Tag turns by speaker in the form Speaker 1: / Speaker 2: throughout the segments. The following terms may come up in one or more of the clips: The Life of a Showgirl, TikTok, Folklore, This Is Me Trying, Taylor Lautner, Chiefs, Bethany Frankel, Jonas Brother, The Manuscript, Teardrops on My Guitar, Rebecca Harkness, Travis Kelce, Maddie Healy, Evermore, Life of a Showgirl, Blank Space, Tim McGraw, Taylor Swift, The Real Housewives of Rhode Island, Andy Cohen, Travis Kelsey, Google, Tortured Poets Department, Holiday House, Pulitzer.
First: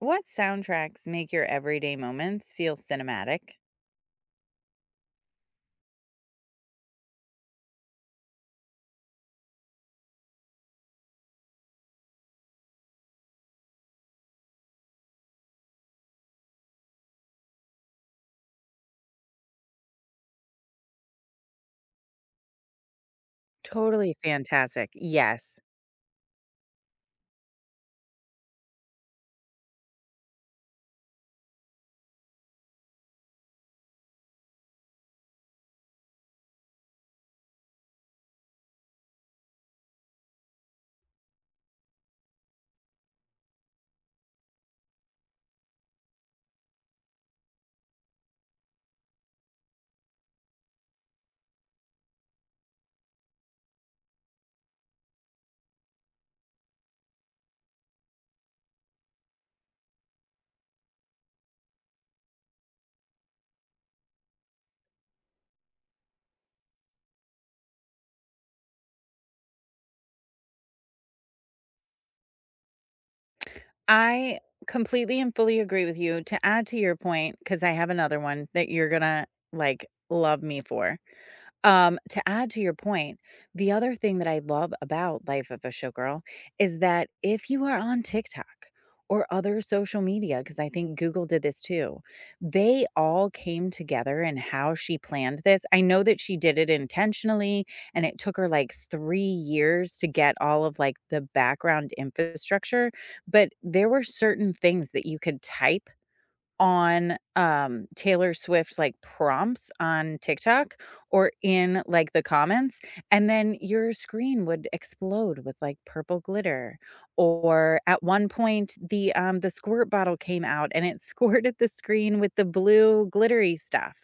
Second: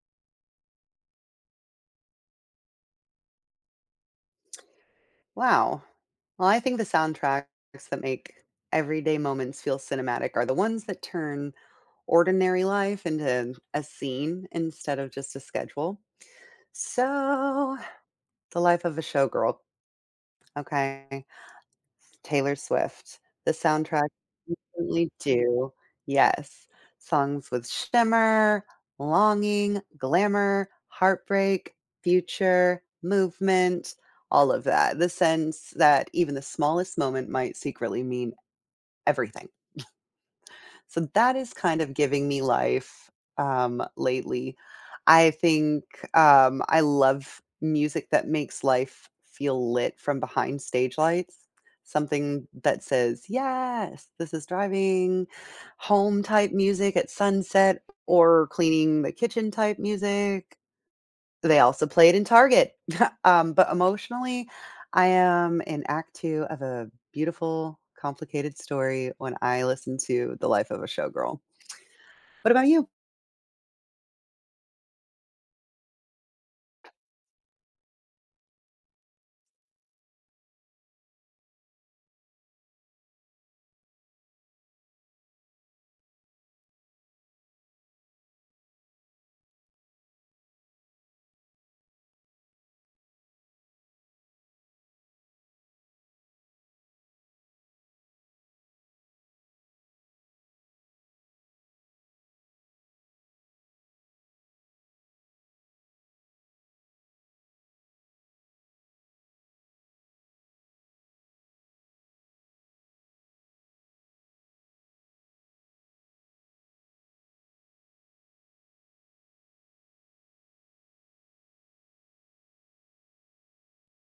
Speaker 1: What soundtracks make your everyday moments feel cinematic?
Speaker 2: Wow. Well, I think the soundtracks that make everyday moments feel cinematic are the ones that turn ordinary life into a scene instead of just a schedule. So, the life of a showgirl. Okay. Taylor Swift. The soundtrack
Speaker 1: Totally fantastic.
Speaker 2: instantly
Speaker 1: Yes.
Speaker 2: do yes. Songs with shimmer, longing, glamour, heartbreak, future, movement, all of that. The sense that even the smallest moment might secretly mean everything. So that is kind of giving me life, lately. I think, I love music that makes life feel lit from behind stage lights. Something that says, "Yes, this is driving home" type music at sunset or cleaning the kitchen type music. They also played in Target. But emotionally, I am in act 2 of a beautiful, complicated story when I listen to The Life of a Showgirl. What about you?
Speaker 1: I completely and fully agree with you. To add to your point, because I have another one that you're going to like love me for. To add to your point, the other thing that I love about Life of a Showgirl is that if you are on TikTok or other social media, because I think Google did this too, they all came together in how she planned this. I know that she did it intentionally and it took her like 3 years to get all of like the background infrastructure, but there were certain things that you could type on, Taylor Swift, like, prompts on TikTok or in, like, the comments, and then your screen would explode with, like, purple glitter, or at one point, the squirt bottle came out and it squirted the screen with the blue glittery stuff.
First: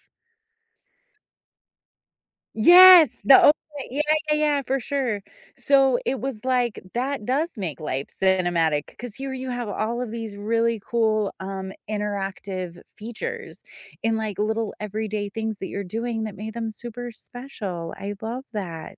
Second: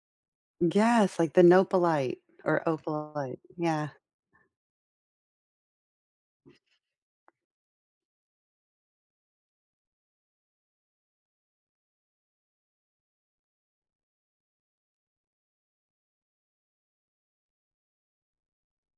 Speaker 2: Yes, like the Nopalite or
Speaker 1: Yes,
Speaker 2: Opalite.
Speaker 1: the o
Speaker 2: Yeah.
Speaker 1: yeah, yeah, yeah, for sure. So, it was like, that does make life cinematic because here you have all of these really cool, interactive features in like, little everyday things that you're doing that made them super special. I love that.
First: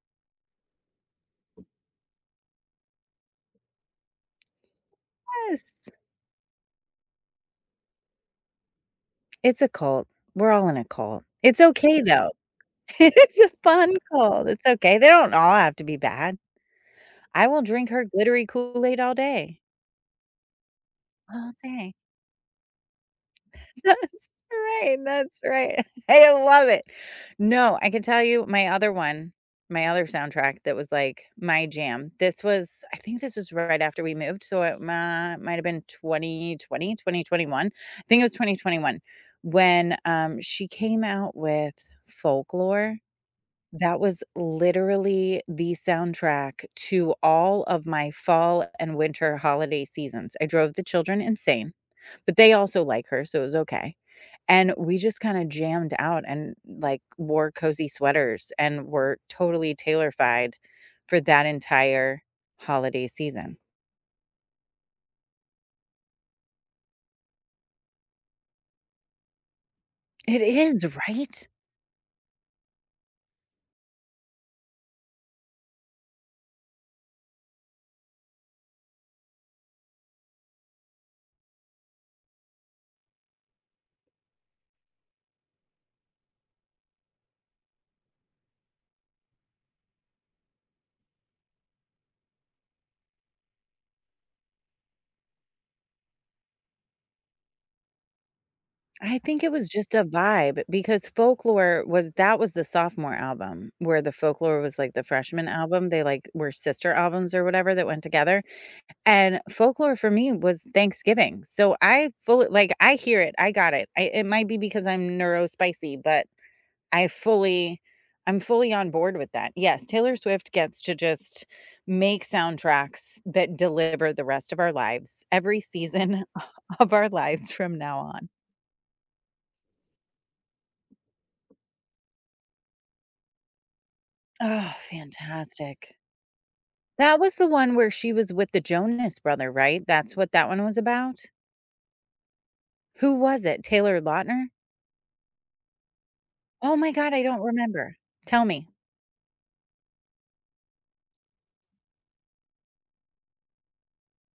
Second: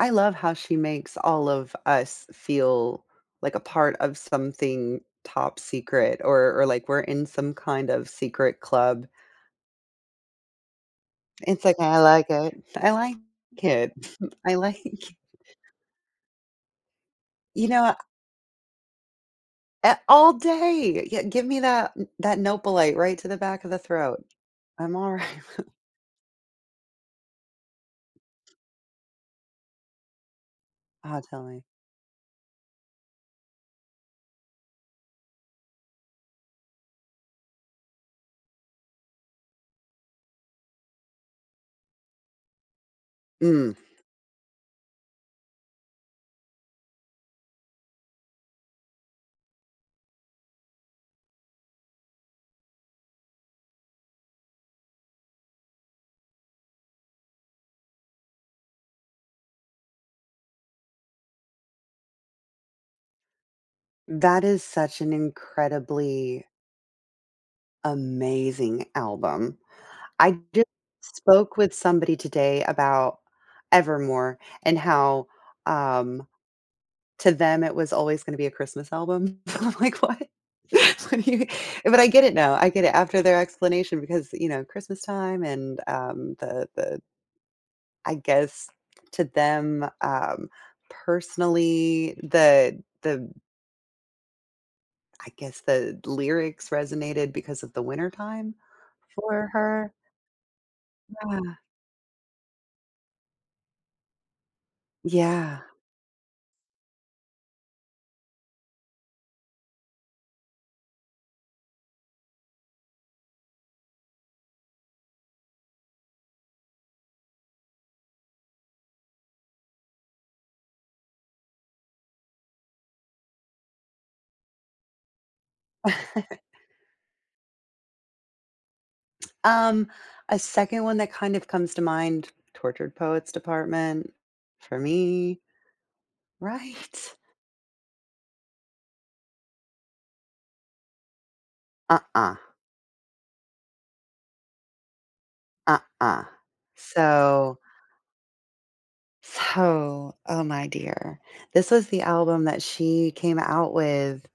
Speaker 2: I love how she makes all of us feel like a part of something top
Speaker 1: Yes.
Speaker 2: secret or like we're in some kind of secret club.
Speaker 1: It's a cult. We're all in a cult. It's
Speaker 2: It's like, I
Speaker 1: okay,
Speaker 2: like
Speaker 1: though.
Speaker 2: it. I like
Speaker 1: It's a
Speaker 2: it.
Speaker 1: fun cult.
Speaker 2: I
Speaker 1: It's
Speaker 2: like
Speaker 1: okay. They don't all have to be bad. I will
Speaker 2: you
Speaker 1: drink
Speaker 2: know,
Speaker 1: her glittery Kool-Aid all day,
Speaker 2: A all day. Yeah, give
Speaker 1: all
Speaker 2: me
Speaker 1: day.
Speaker 2: that Nopalite right to the back of the throat.
Speaker 1: That's
Speaker 2: I'm
Speaker 1: right,
Speaker 2: alright.
Speaker 1: that's right. I love it. No, I can tell you my other one, my other soundtrack that was,
Speaker 2: Oh,
Speaker 1: like,
Speaker 2: tell me.
Speaker 1: my jam. This was I think this was right after we moved, so it mi might've been 2020, 2021. I think it was 2021 when, she came out with Folklore.
Speaker 2: Mm.
Speaker 1: That was literally the soundtrack to all of my fall and winter holiday seasons. I drove the children insane. But they also like her, so it was okay. And we just kinda jammed out and, like, wore cozy sweaters and were totally tailor-fied for that entire holiday season.
Speaker 2: That is such an incredibly amazing album. I
Speaker 1: It
Speaker 2: just
Speaker 1: is, right?
Speaker 2: spoke with somebody today about Evermore and how, um, to them, it was always gonna be a Christmas album. I'm like, "What? What do you" But I get it now. I get it after their explanation because, you know, Christmas time and, the I guess to them, personally, the I guess the lyrics resonated because of the wintertime
Speaker 1: I think
Speaker 2: for
Speaker 1: it was
Speaker 2: her.
Speaker 1: just a vibe because
Speaker 2: Yeah.
Speaker 1: Folklore was that was the sophomore album where the Folklore was, like, the freshman
Speaker 2: Yeah.
Speaker 1: album. They, like, were sister albums or whatever that went together. And folklore for me was Thanksgiving. So I fully like, I hear it, I got it. I It might be because I'm neurospicy, but I fully I'm fully on board with that. Yes, Taylor Swift gets to just make soundtracks that deliver the rest of our lives, every season of our lives from now on.
Speaker 2: Um, a second one that kind of comes to mind, Tortured Poets Department
Speaker 1: Oh,
Speaker 2: for me,
Speaker 1: fantastic.
Speaker 2: right?
Speaker 1: That was the one where she was with the Jonas Brother, right? That's what that one was about?
Speaker 2: Uh-uh,
Speaker 1: Who was it? Taylor Lautner?
Speaker 2: uh-uh.
Speaker 1: Oh my god, I don't
Speaker 2: So,
Speaker 1: remember. Tell me.
Speaker 2: so, oh my dear. This was the album that she came out with.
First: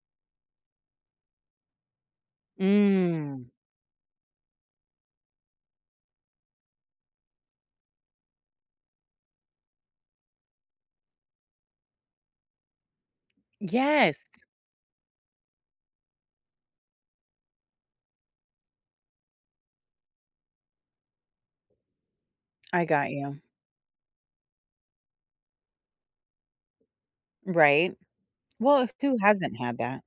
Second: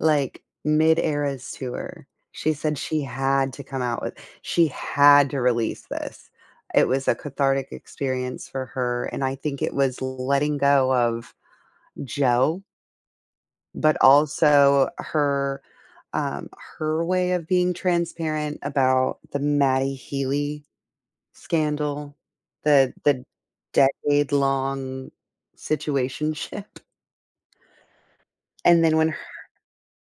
Speaker 2: Like, mid-Eras tour, she said she
Speaker 1: Mm.
Speaker 2: had to come out with she had to release this. It was a cathartic experience for her, and I think it was letting go of Joe, but
Speaker 1: Yes,
Speaker 2: also her, um her way of being transparent about the Maddie Healy scandal,
Speaker 1: I got
Speaker 2: the
Speaker 1: you.
Speaker 2: decade-long situationship,
Speaker 1: Right.
Speaker 2: and
Speaker 1: Well,
Speaker 2: then when h
Speaker 1: who hasn't had that?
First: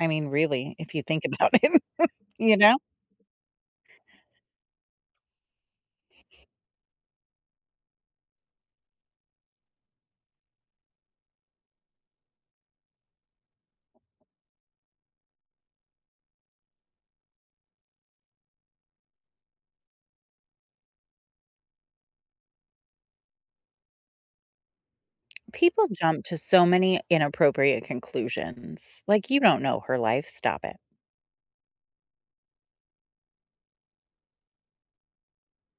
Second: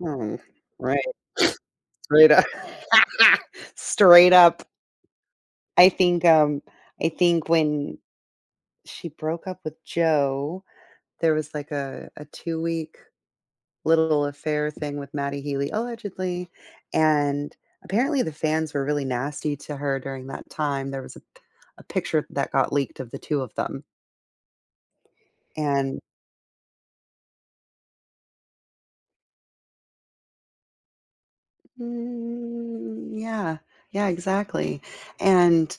Speaker 1: I mean, really, if you
Speaker 2: right.
Speaker 1: think about it,
Speaker 2: Straight up.
Speaker 1: you know?
Speaker 2: Straight up. I think, um, I think when she broke up with Joe, there was like a two-week little affair thing with Maddie Healy, allegedly, and apparently the fans were really nasty to her during that time. There was a picture that got leaked of the 2 of them,
Speaker 1: People
Speaker 2: and
Speaker 1: jump to so many inappropriate conclusions. Like, you don't know her life, stop it.
Speaker 2: mm, yeah. Yeah, exactly, and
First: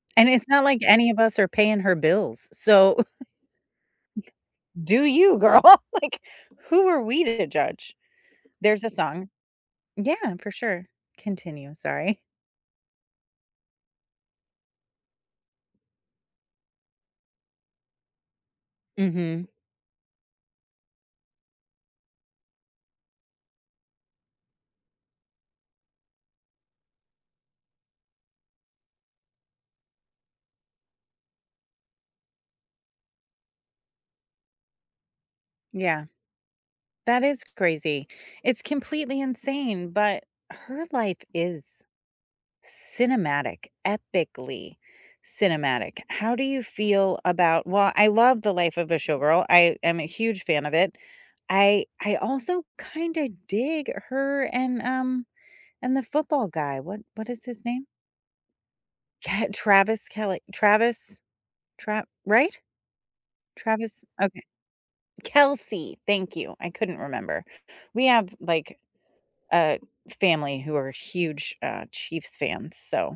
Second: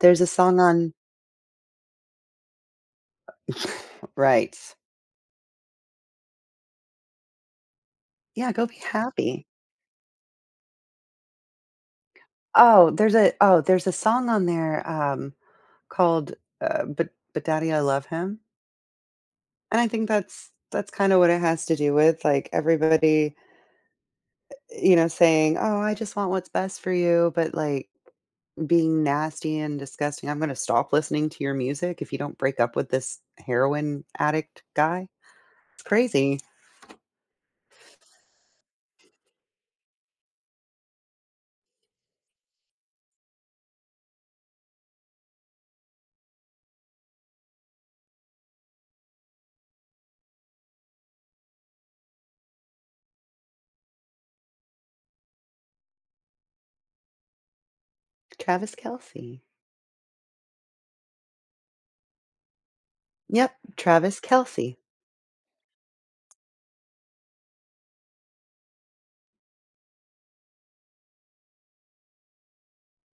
Speaker 2: there's a
Speaker 1: And it's
Speaker 2: song
Speaker 1: not like
Speaker 2: on.
Speaker 1: any of us are paying her bills, so
Speaker 2: Right.
Speaker 1: do you, girl. Like, who are we to judge?
Speaker 2: Yeah, go be
Speaker 1: There's a song.
Speaker 2: happy.
Speaker 1: Yeah, for sure. Continue, sorry.
Speaker 2: Oh, there's a song on there, called, But Daddy, I Love Him,"
Speaker 1: Mhm.
Speaker 2: and I think that's kinda what it has to do with, like, everybody, you know, saying, "Oh, I just want what's best for you," but, like, being nasty and disgusting, "I'm gonna stop listening to your music if you don't break up with this heroin addict guy." It's
Speaker 1: Yeah.
Speaker 2: crazy.
Speaker 1: That is crazy. It's completely insane, but her life is cinematic, epically cinematic. How do you feel about I love The Life of a Showgirl. I am a huge fan of it. I also kind of dig her and the football guy. What is his name?
Speaker 2: Travis Kelce.
Speaker 1: Travis Kelly. Travis. Trap, right?
Speaker 2: Yep,
Speaker 1: Travis.
Speaker 2: Travis
Speaker 1: Okay.
Speaker 2: Kelce.
Speaker 1: Kelsey. Thank you. I couldn't remember. We have like a family who are huge, Chiefs fans, so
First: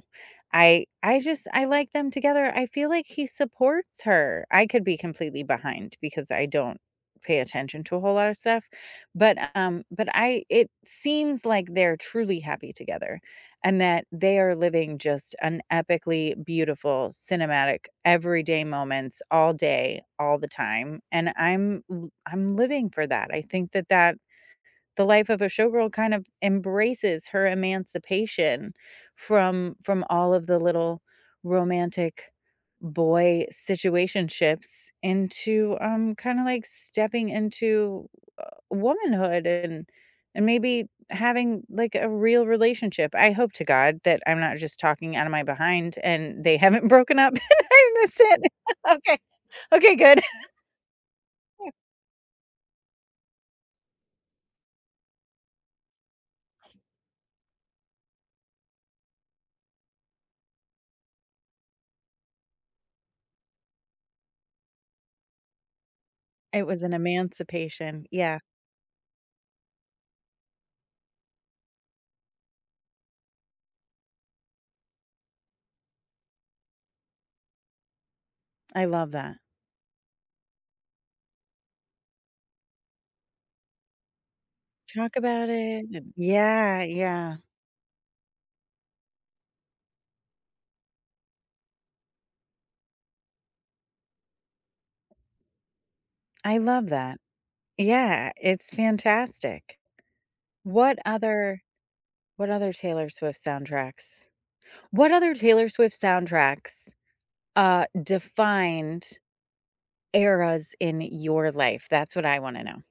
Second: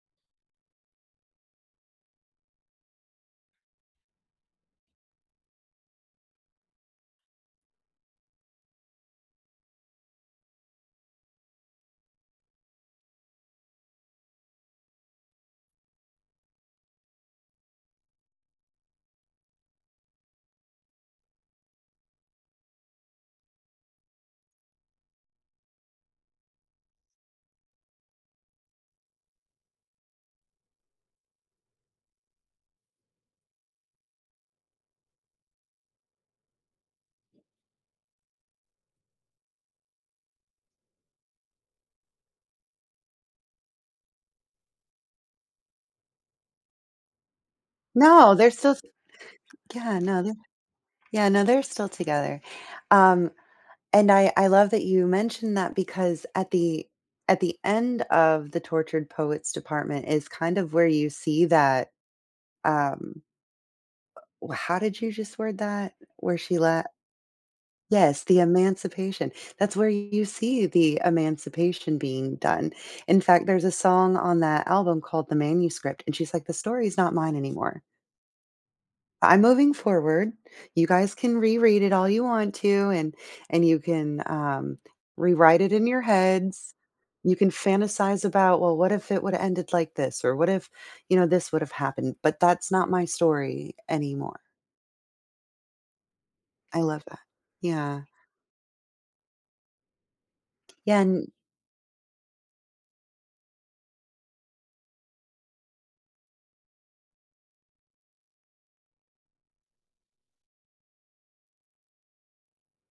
Speaker 1: I like them together. I feel like he supports her. I could be completely behind because I don't pay attention to a whole lot of stuff, but I it seems like they're truly happy together and that they are living just an epically beautiful, cinematic, everyday moments all day, all the time, and I'm living for that. I think that the life of a showgirl kind of embraces her emancipation from all of the little romantic boy situationships into, kinda like stepping into womanhood and maybe having, like, a real relationship. I hope to God that I'm not just talking out of my behind and they haven't broken up and I missed
Speaker 2: No,
Speaker 1: it.
Speaker 2: they're still
Speaker 1: Okay. Okay,
Speaker 2: yeah,
Speaker 1: good.
Speaker 2: no, they're yeah, no, they're still together. Um, And I love that you mentioned that because at the end of the Tortured Poets Department is kind of where you see that, um w how did you just word that? Where she
Speaker 1: It was
Speaker 2: let
Speaker 1: an emancipation.
Speaker 2: Yes,
Speaker 1: Yeah,
Speaker 2: the emancipation. That's where you see the emancipation being done. In fact, there's a song on that album called The Manuscript, and she's like, "The story's not mine anymore."
Speaker 1: I love that.
Speaker 2: I'm moving forward. You guys can reread it all you want to, and you can,
Speaker 1: Talk about
Speaker 2: rewrite it
Speaker 1: it
Speaker 2: in your
Speaker 1: and
Speaker 2: heads.
Speaker 1: yeah, yeah.
Speaker 2: You can fantasize about, "Well, what if it woulda ended like this?" Or, "What if, you know, this would have happened?" But that's not my story anymore.
Speaker 1: I
Speaker 2: I
Speaker 1: love
Speaker 2: love
Speaker 1: that.
Speaker 2: that. Yeah.
Speaker 1: Yeah, it's fantastic. What
Speaker 2: Yeah, and
Speaker 1: other what other Taylor Swift soundtracks what other Taylor Swift soundtracks, defined eras in your life? That's what I wanna know.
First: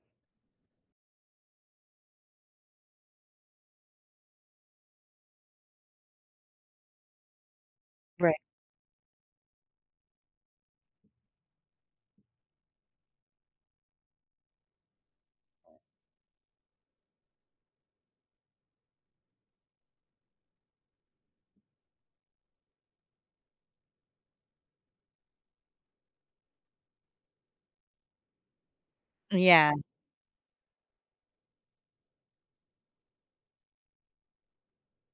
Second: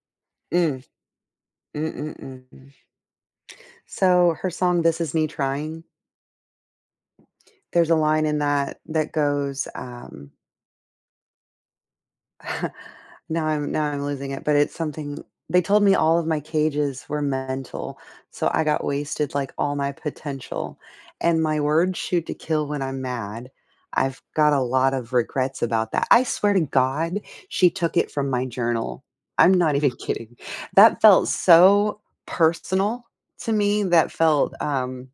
Speaker 2: mm, mm, mm, mm. So her song, "This Is Me Trying," there's a line
Speaker 1: Right.
Speaker 2: in that that goes, now I'm losing it, but it's something they told me all of my cages were mental, so I got wasted like all my potential, and my words shoot to kill when I'm mad. I've got a lot of regrets about that. I swear to God, she took it from my journal. I'm
Speaker 1: Yeah,
Speaker 2: not even kidding. That felt so personal to me. That felt,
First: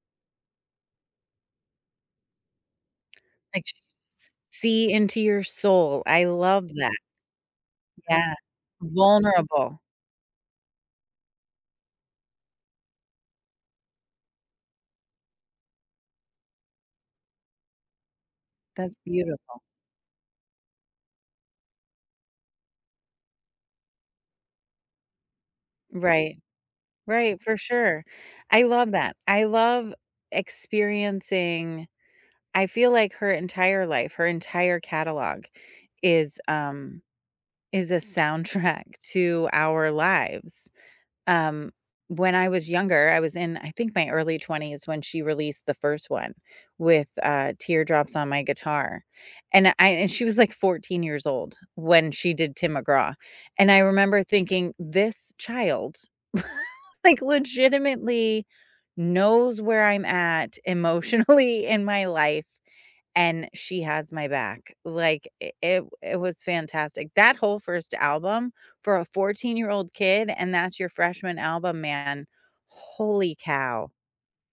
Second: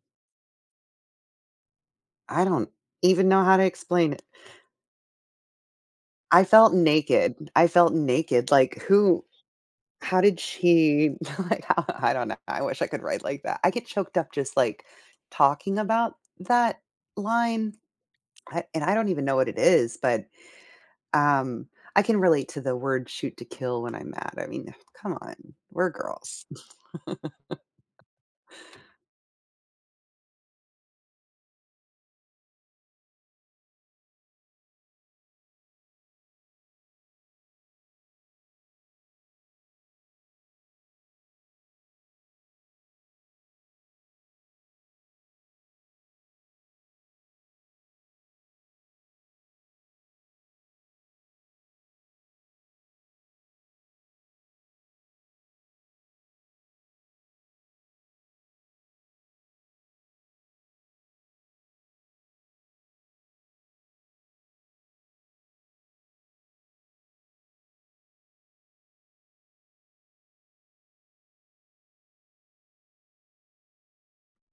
Speaker 2: I don't even know how to
Speaker 1: like, sh
Speaker 2: explain it.
Speaker 1: see into your soul. I
Speaker 2: I
Speaker 1: love
Speaker 2: felt
Speaker 1: that.
Speaker 2: naked. I felt
Speaker 1: Yeah.
Speaker 2: naked. Like, who
Speaker 1: Vulnerable.
Speaker 2: How did she like, how I don't know, I wish I could write like that. I get choked up just, like, talking about that line, I and I
Speaker 1: That's
Speaker 2: don't even know what it
Speaker 1: beautiful.
Speaker 2: is, but, um, I can relate to the word shoot to kill when I'm mad. I mean, come on, we're
Speaker 1: Right.
Speaker 2: girls.
Speaker 1: Right, for sure. I love that. I love experiencing I feel like her entire life, her entire catalog is, um is a soundtrack to our lives. Um, when I was younger, I was in, I think, my early 20s when she released the first one with, Teardrops on My Guitar, and she was, like, 14 years old when she did Tim McGraw, and I remember thinking, "This child, like, legitimately knows where I'm at emotionally in my life and she has my back." Like it was fantastic. That whole first album for a 14-year-old year old kid, and that's your freshman album, man. Holy cow.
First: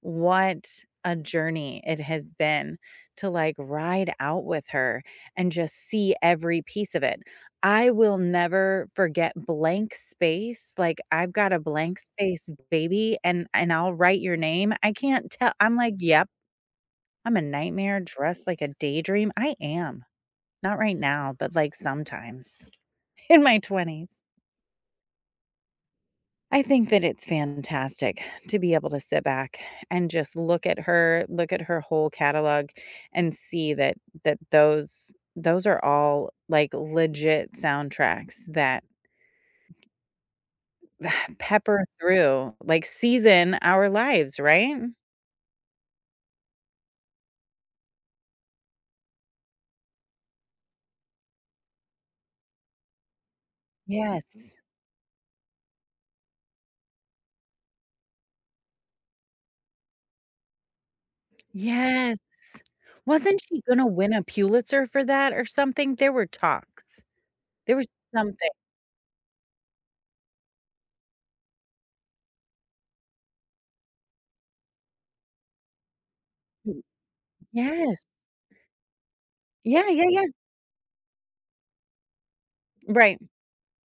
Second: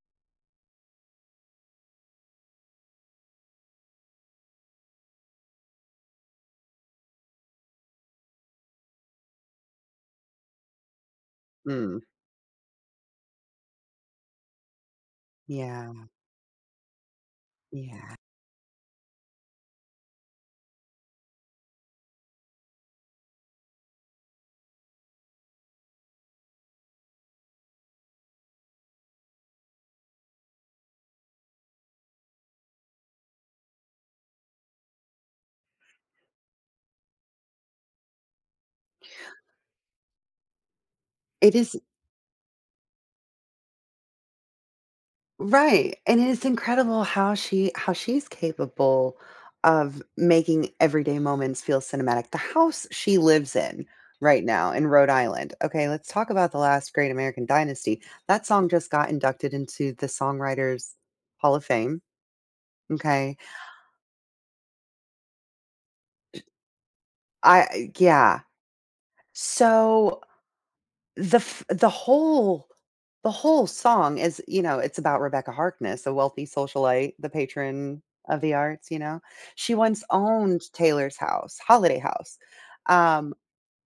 Speaker 1: What a journey it has been to like ride out with her and just see every piece of it. I will never forget blank space. Like I've got a blank
Speaker 2: Mm.
Speaker 1: space baby and I'll write your name. I can't tell. I'm
Speaker 2: Yeah,
Speaker 1: like, yep, I'm a nightmare
Speaker 2: yeah.
Speaker 1: dressed like a daydream. I am. Not right now, but like sometimes in my 20s. I think that it's fantastic to be able to sit back and just look at her whole catalog and see that those are all like legit soundtracks that
Speaker 2: It is
Speaker 1: pepper through, like season our lives, right?
Speaker 2: Right, and it's incredible how she how she's capable of making everyday moments feel cinematic. The house she lives in right
Speaker 1: Yes.
Speaker 2: now in Rhode Island. Okay, let's talk about the last great American dynasty. That song just got inducted into the Songwriters Hall of Fame,
Speaker 1: Yes.
Speaker 2: okay?
Speaker 1: Wasn't she gonna win a Pulitzer for that or something? There were talks. There was
Speaker 2: I yeah.
Speaker 1: something.
Speaker 2: So the f the whole song is, you know, it's about Rebecca Harkness, a wealthy
Speaker 1: Mm,
Speaker 2: socialite, the patron
Speaker 1: yes.
Speaker 2: of the arts, you know? She
Speaker 1: Yeah,
Speaker 2: once
Speaker 1: yeah, yeah,
Speaker 2: owned Taylor's house, Holiday House,
Speaker 1: right.
Speaker 2: um,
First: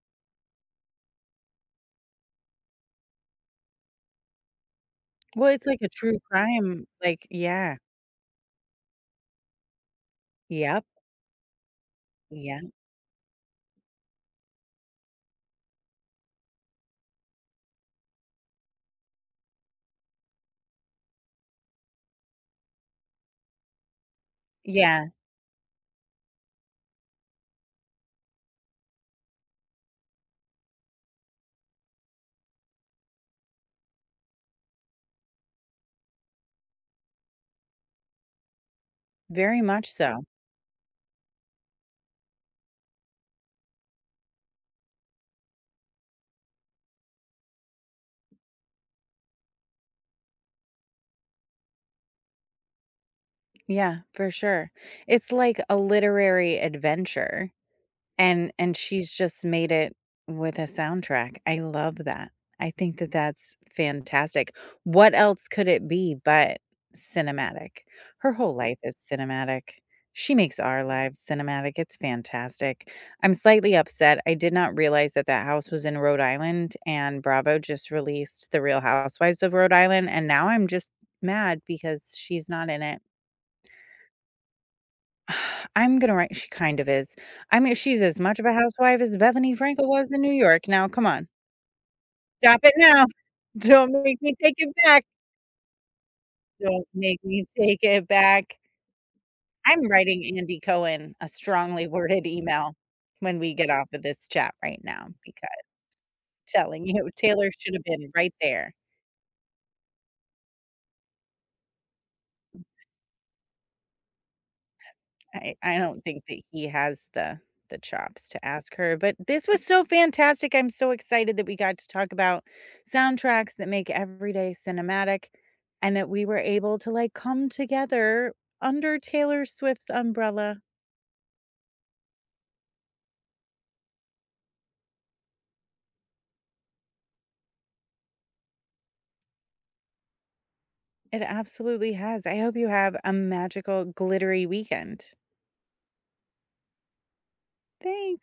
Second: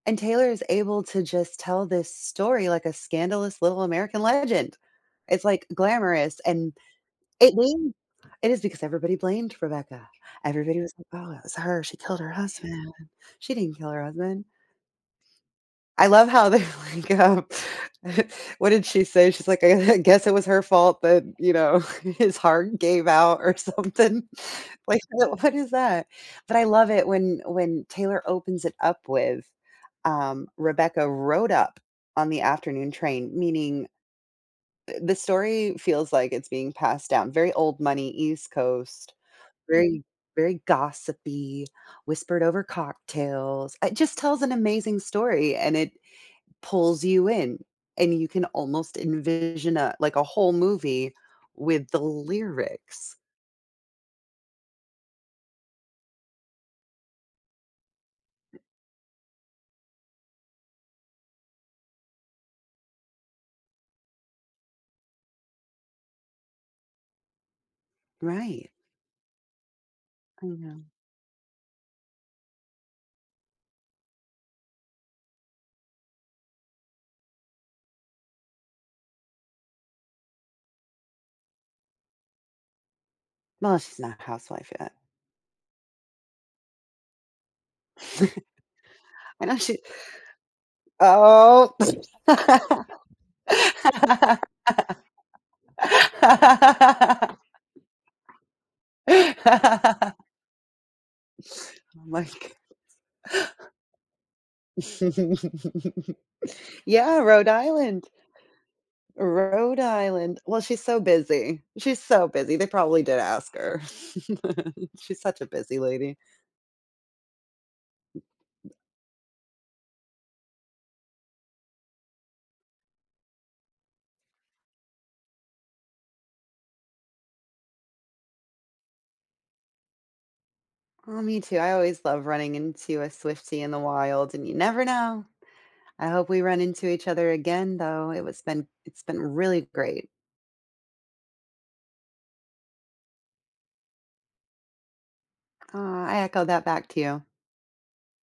Speaker 2: and Taylor is able to just tell this story like a scandalous little American legend. It's,
Speaker 1: Well, it's
Speaker 2: like,
Speaker 1: like a true
Speaker 2: glamorous, and
Speaker 1: crime, like
Speaker 2: it
Speaker 1: yeah.
Speaker 2: means it is because everybody blamed Rebecca. Everybody
Speaker 1: Yep.
Speaker 2: was like, "Oh, it was her, she killed her
Speaker 1: Yeah.
Speaker 2: husband. She didn't kill her husband." I love how they're like, what did she say? She's like, "I guess it was her fault that, you know, his heart gave out or something." Like,
Speaker 1: Yeah,
Speaker 2: what is that? But I love it when Taylor opens it up with, Rebecca rode up on the afternoon train, meaning the story feels like it's being passed down. Very old money, East Coast,
Speaker 1: very much
Speaker 2: very
Speaker 1: so.
Speaker 2: very gossipy, whispered over cocktails. It just tells an amazing story, and it pulls you in, and you can almost envision a like, a whole movie with the lyrics.
Speaker 1: Yeah, for sure. It's like a literary adventure. And she's just made it with a soundtrack. I love that. I think that that's fantastic. What else could it be but cinematic? Her whole
Speaker 2: Right.
Speaker 1: life is cinematic. She
Speaker 2: I
Speaker 1: makes
Speaker 2: know.
Speaker 1: our lives cinematic. It's fantastic. I'm slightly upset. I did not realize that that house was in Rhode Island and Bravo just released The Real Housewives of Rhode Island and now I'm just mad because she's not in it.
Speaker 2: Well, she's not a housewife yet.
Speaker 1: I'm gonna write she kind of is. I mean, she's as much of a housewife as
Speaker 2: I
Speaker 1: Bethany
Speaker 2: know she
Speaker 1: Frankel was in New York. Now, come on.
Speaker 2: Oh.
Speaker 1: Stop it now. Don't make me take it back. Don't make me take it back. I'm writing Andy Cohen a strongly
Speaker 2: Oh my
Speaker 1: worded email
Speaker 2: god!
Speaker 1: when we get off of this chat right now because telling you
Speaker 2: Yeah, Rhode
Speaker 1: Taylor should have
Speaker 2: Island.
Speaker 1: been right there.
Speaker 2: Rhode Island. Well, she's so busy. She's so busy. They probably did ask her. She's such a
Speaker 1: I
Speaker 2: busy
Speaker 1: don't
Speaker 2: lady.
Speaker 1: think that he has the chops to ask her, but this was so fantastic. I'm so excited that we got to talk about soundtracks that make every day cinematic and that we were able to like come together under Taylor Swift's umbrella.
Speaker 2: Oh, me too. I always love running into a swifty in the wild, and you never know. I hope we run into each other again, though. It was been it's been really great.
Speaker 1: It absolutely has. I hope you have a magical glittery weekend.
Speaker 2: I echo that back to you.
Speaker 1: Thanks.